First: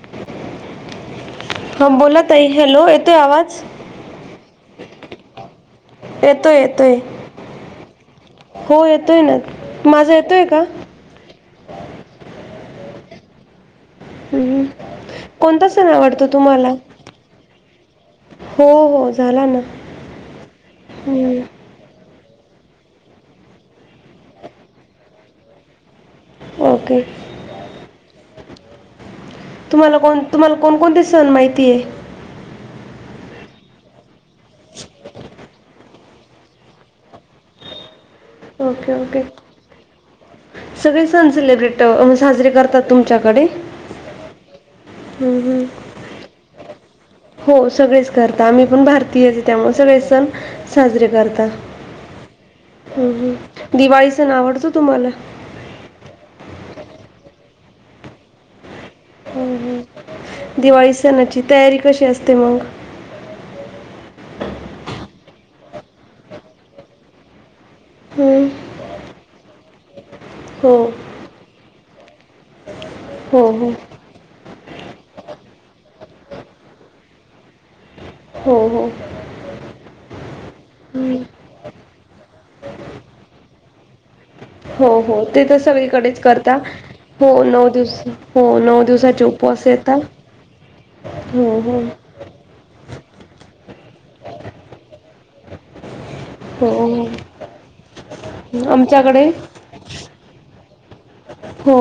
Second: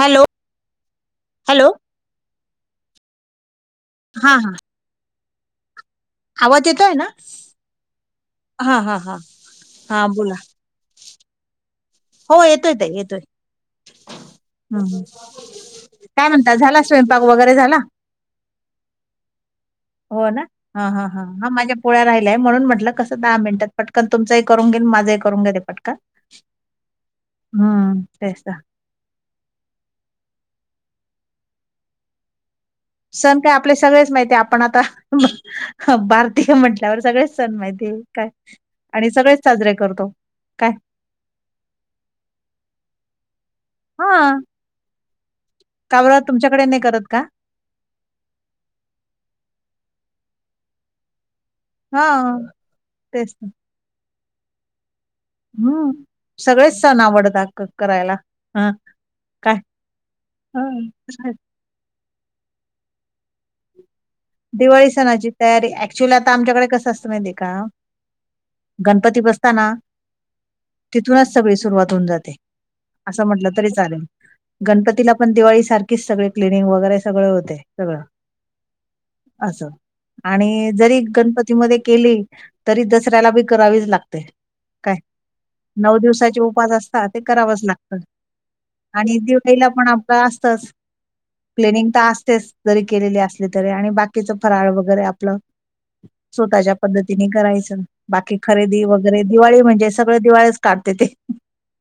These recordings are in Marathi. हॅलो. हॅलो हा बोला ताई हॅलो येतोय आवाज? हा हा आवाज येतोय ना. हा हो हा हा येतोय ना. हा माझा बोला येतोय का? हो येतोय ताई येतोय. हम्म. हा कोणता सण आवडतो काय म्हणताय तुम्हाला झाला स्वयंपाक वगैरे झाला? हो हो झाला ना. हो ना हा हा हा हम्म. हा माझ्या पोळ्या राहिल्याय म्हणून म्हटलं कसं दहा मिनिटात पटकन तुमचंही करून घेईन माझंही करून घेते पटकन. ओके. हम्म तेच ना. तुम्हाला कोण तुम्हाला कोणकोणते सण माहिती आहे? सण काय आपले सगळेच माहिती आहे आपण आता भारतीय म्हटल्यावर सगळेच सण माहिती काय ओके आणि ओके सगळेच साजरे करतो काय सगळे सण सेलिब्रेट साजरे करतात तुमच्याकडे? हम्म हम्म. का‌ बरं तुमच्याकडे नाही करत का? हो सगळेच करता आम्ही पण भारतीयच त्यामुळे सगळेच सण साजरे करतात हा तेच ना. दिवाळी सण आवडतो तुम्हाला? हम्म सगळेच सण आवडतात करायला हा. काय हं हं, हं. दिवाळी सणाची तयारी कशी असते मग? दिवाळी सणाची तयारी, ऍक्च्युअली आता आमच्याकडे कसं असतं माहितीये का, हम्म गणपती बसताना हो तिथूनच सगळी सुरुवात होऊन जाते, असं हो म्हटलं हो तरी चालेल. गणपतीला पण दिवाळी सारखीच सगळे, क्लिनिंग वगैरे सगळं होते सगळं. हो हो असं आणि जरी हम्म. गणपत ती मध्ये केली, तरी दसऱ्याला बी करावीच लागते. हो काय हो ते तर नऊ सगळीकडेच दिवसाचे करता उपास असता, ते हो करावच नऊ लागत दिवस हो नऊ आणि दिवसाचे दिव उपवास पहिला पण येतात आपलं असतच, हो हो क्लिनिंग तर असतेच. जरी केलेली असली तरी आणि बाकीच फराळ वगैरे आपलं हो स्वतःच्या पद्धतीने हो करायचं. बाकी खरेदी वगैरे, आमच्याकडे दिवाळी म्हणजे सगळ दिवाळच काढते ते. हो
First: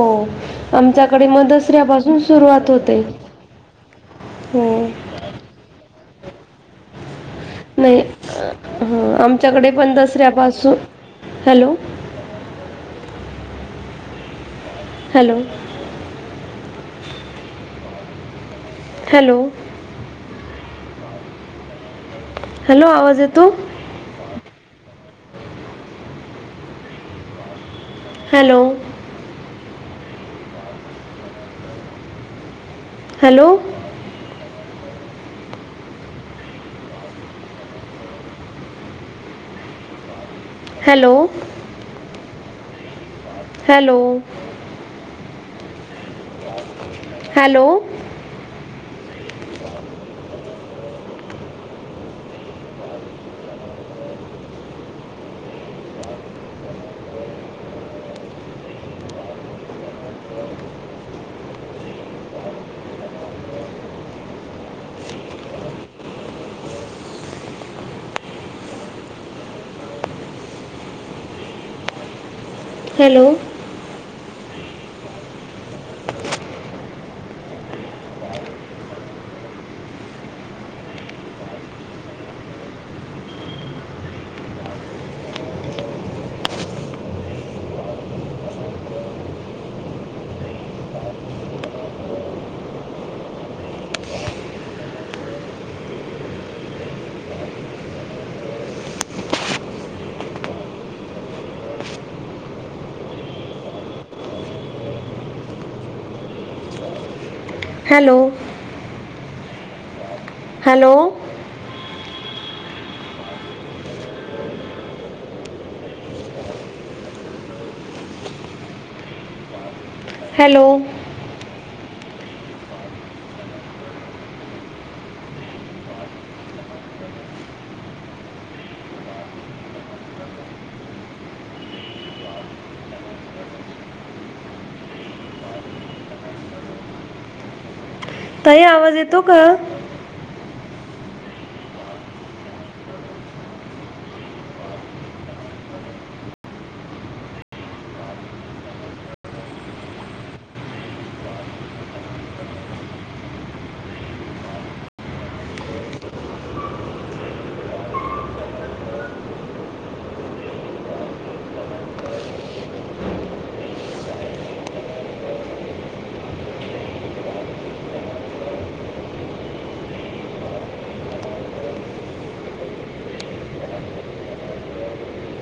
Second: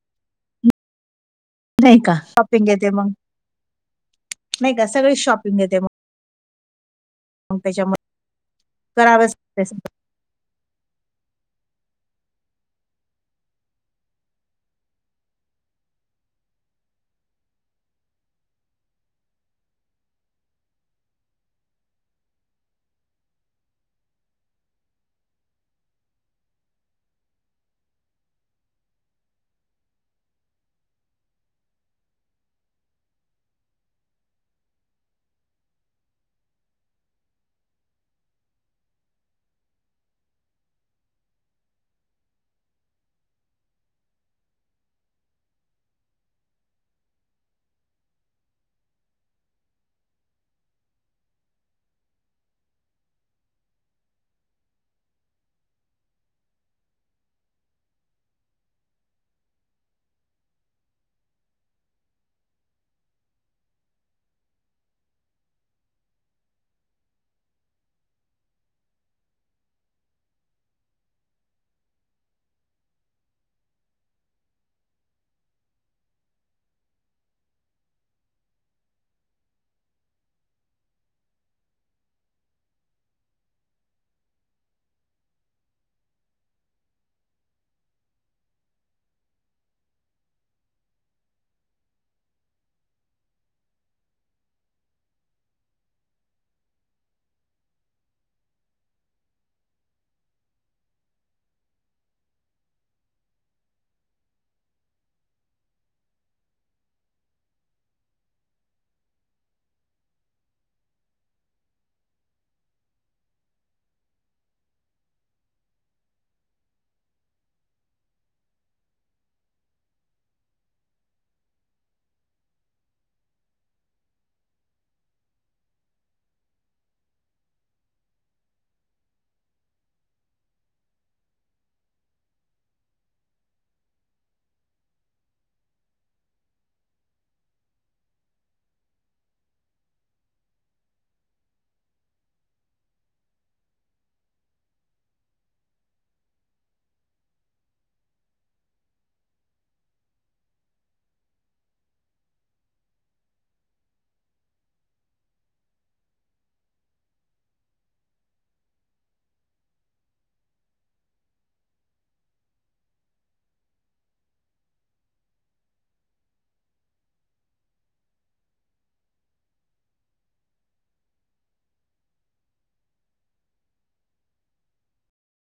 आमच्याकडे म दस् नाही का, शॉपिंग येते मग हो नाही का सगळेच शॉपिंग येते मग. नाही, त्याच्यामुळे अ ह करावंच आमच्याकडे लागते पण दसऱ्यापासून, हॅलो हॅलो हॅलो हॅलो, आवाज येतो? Hello hello hello hello hello hello hello hello hello ताई आवाज येतो का?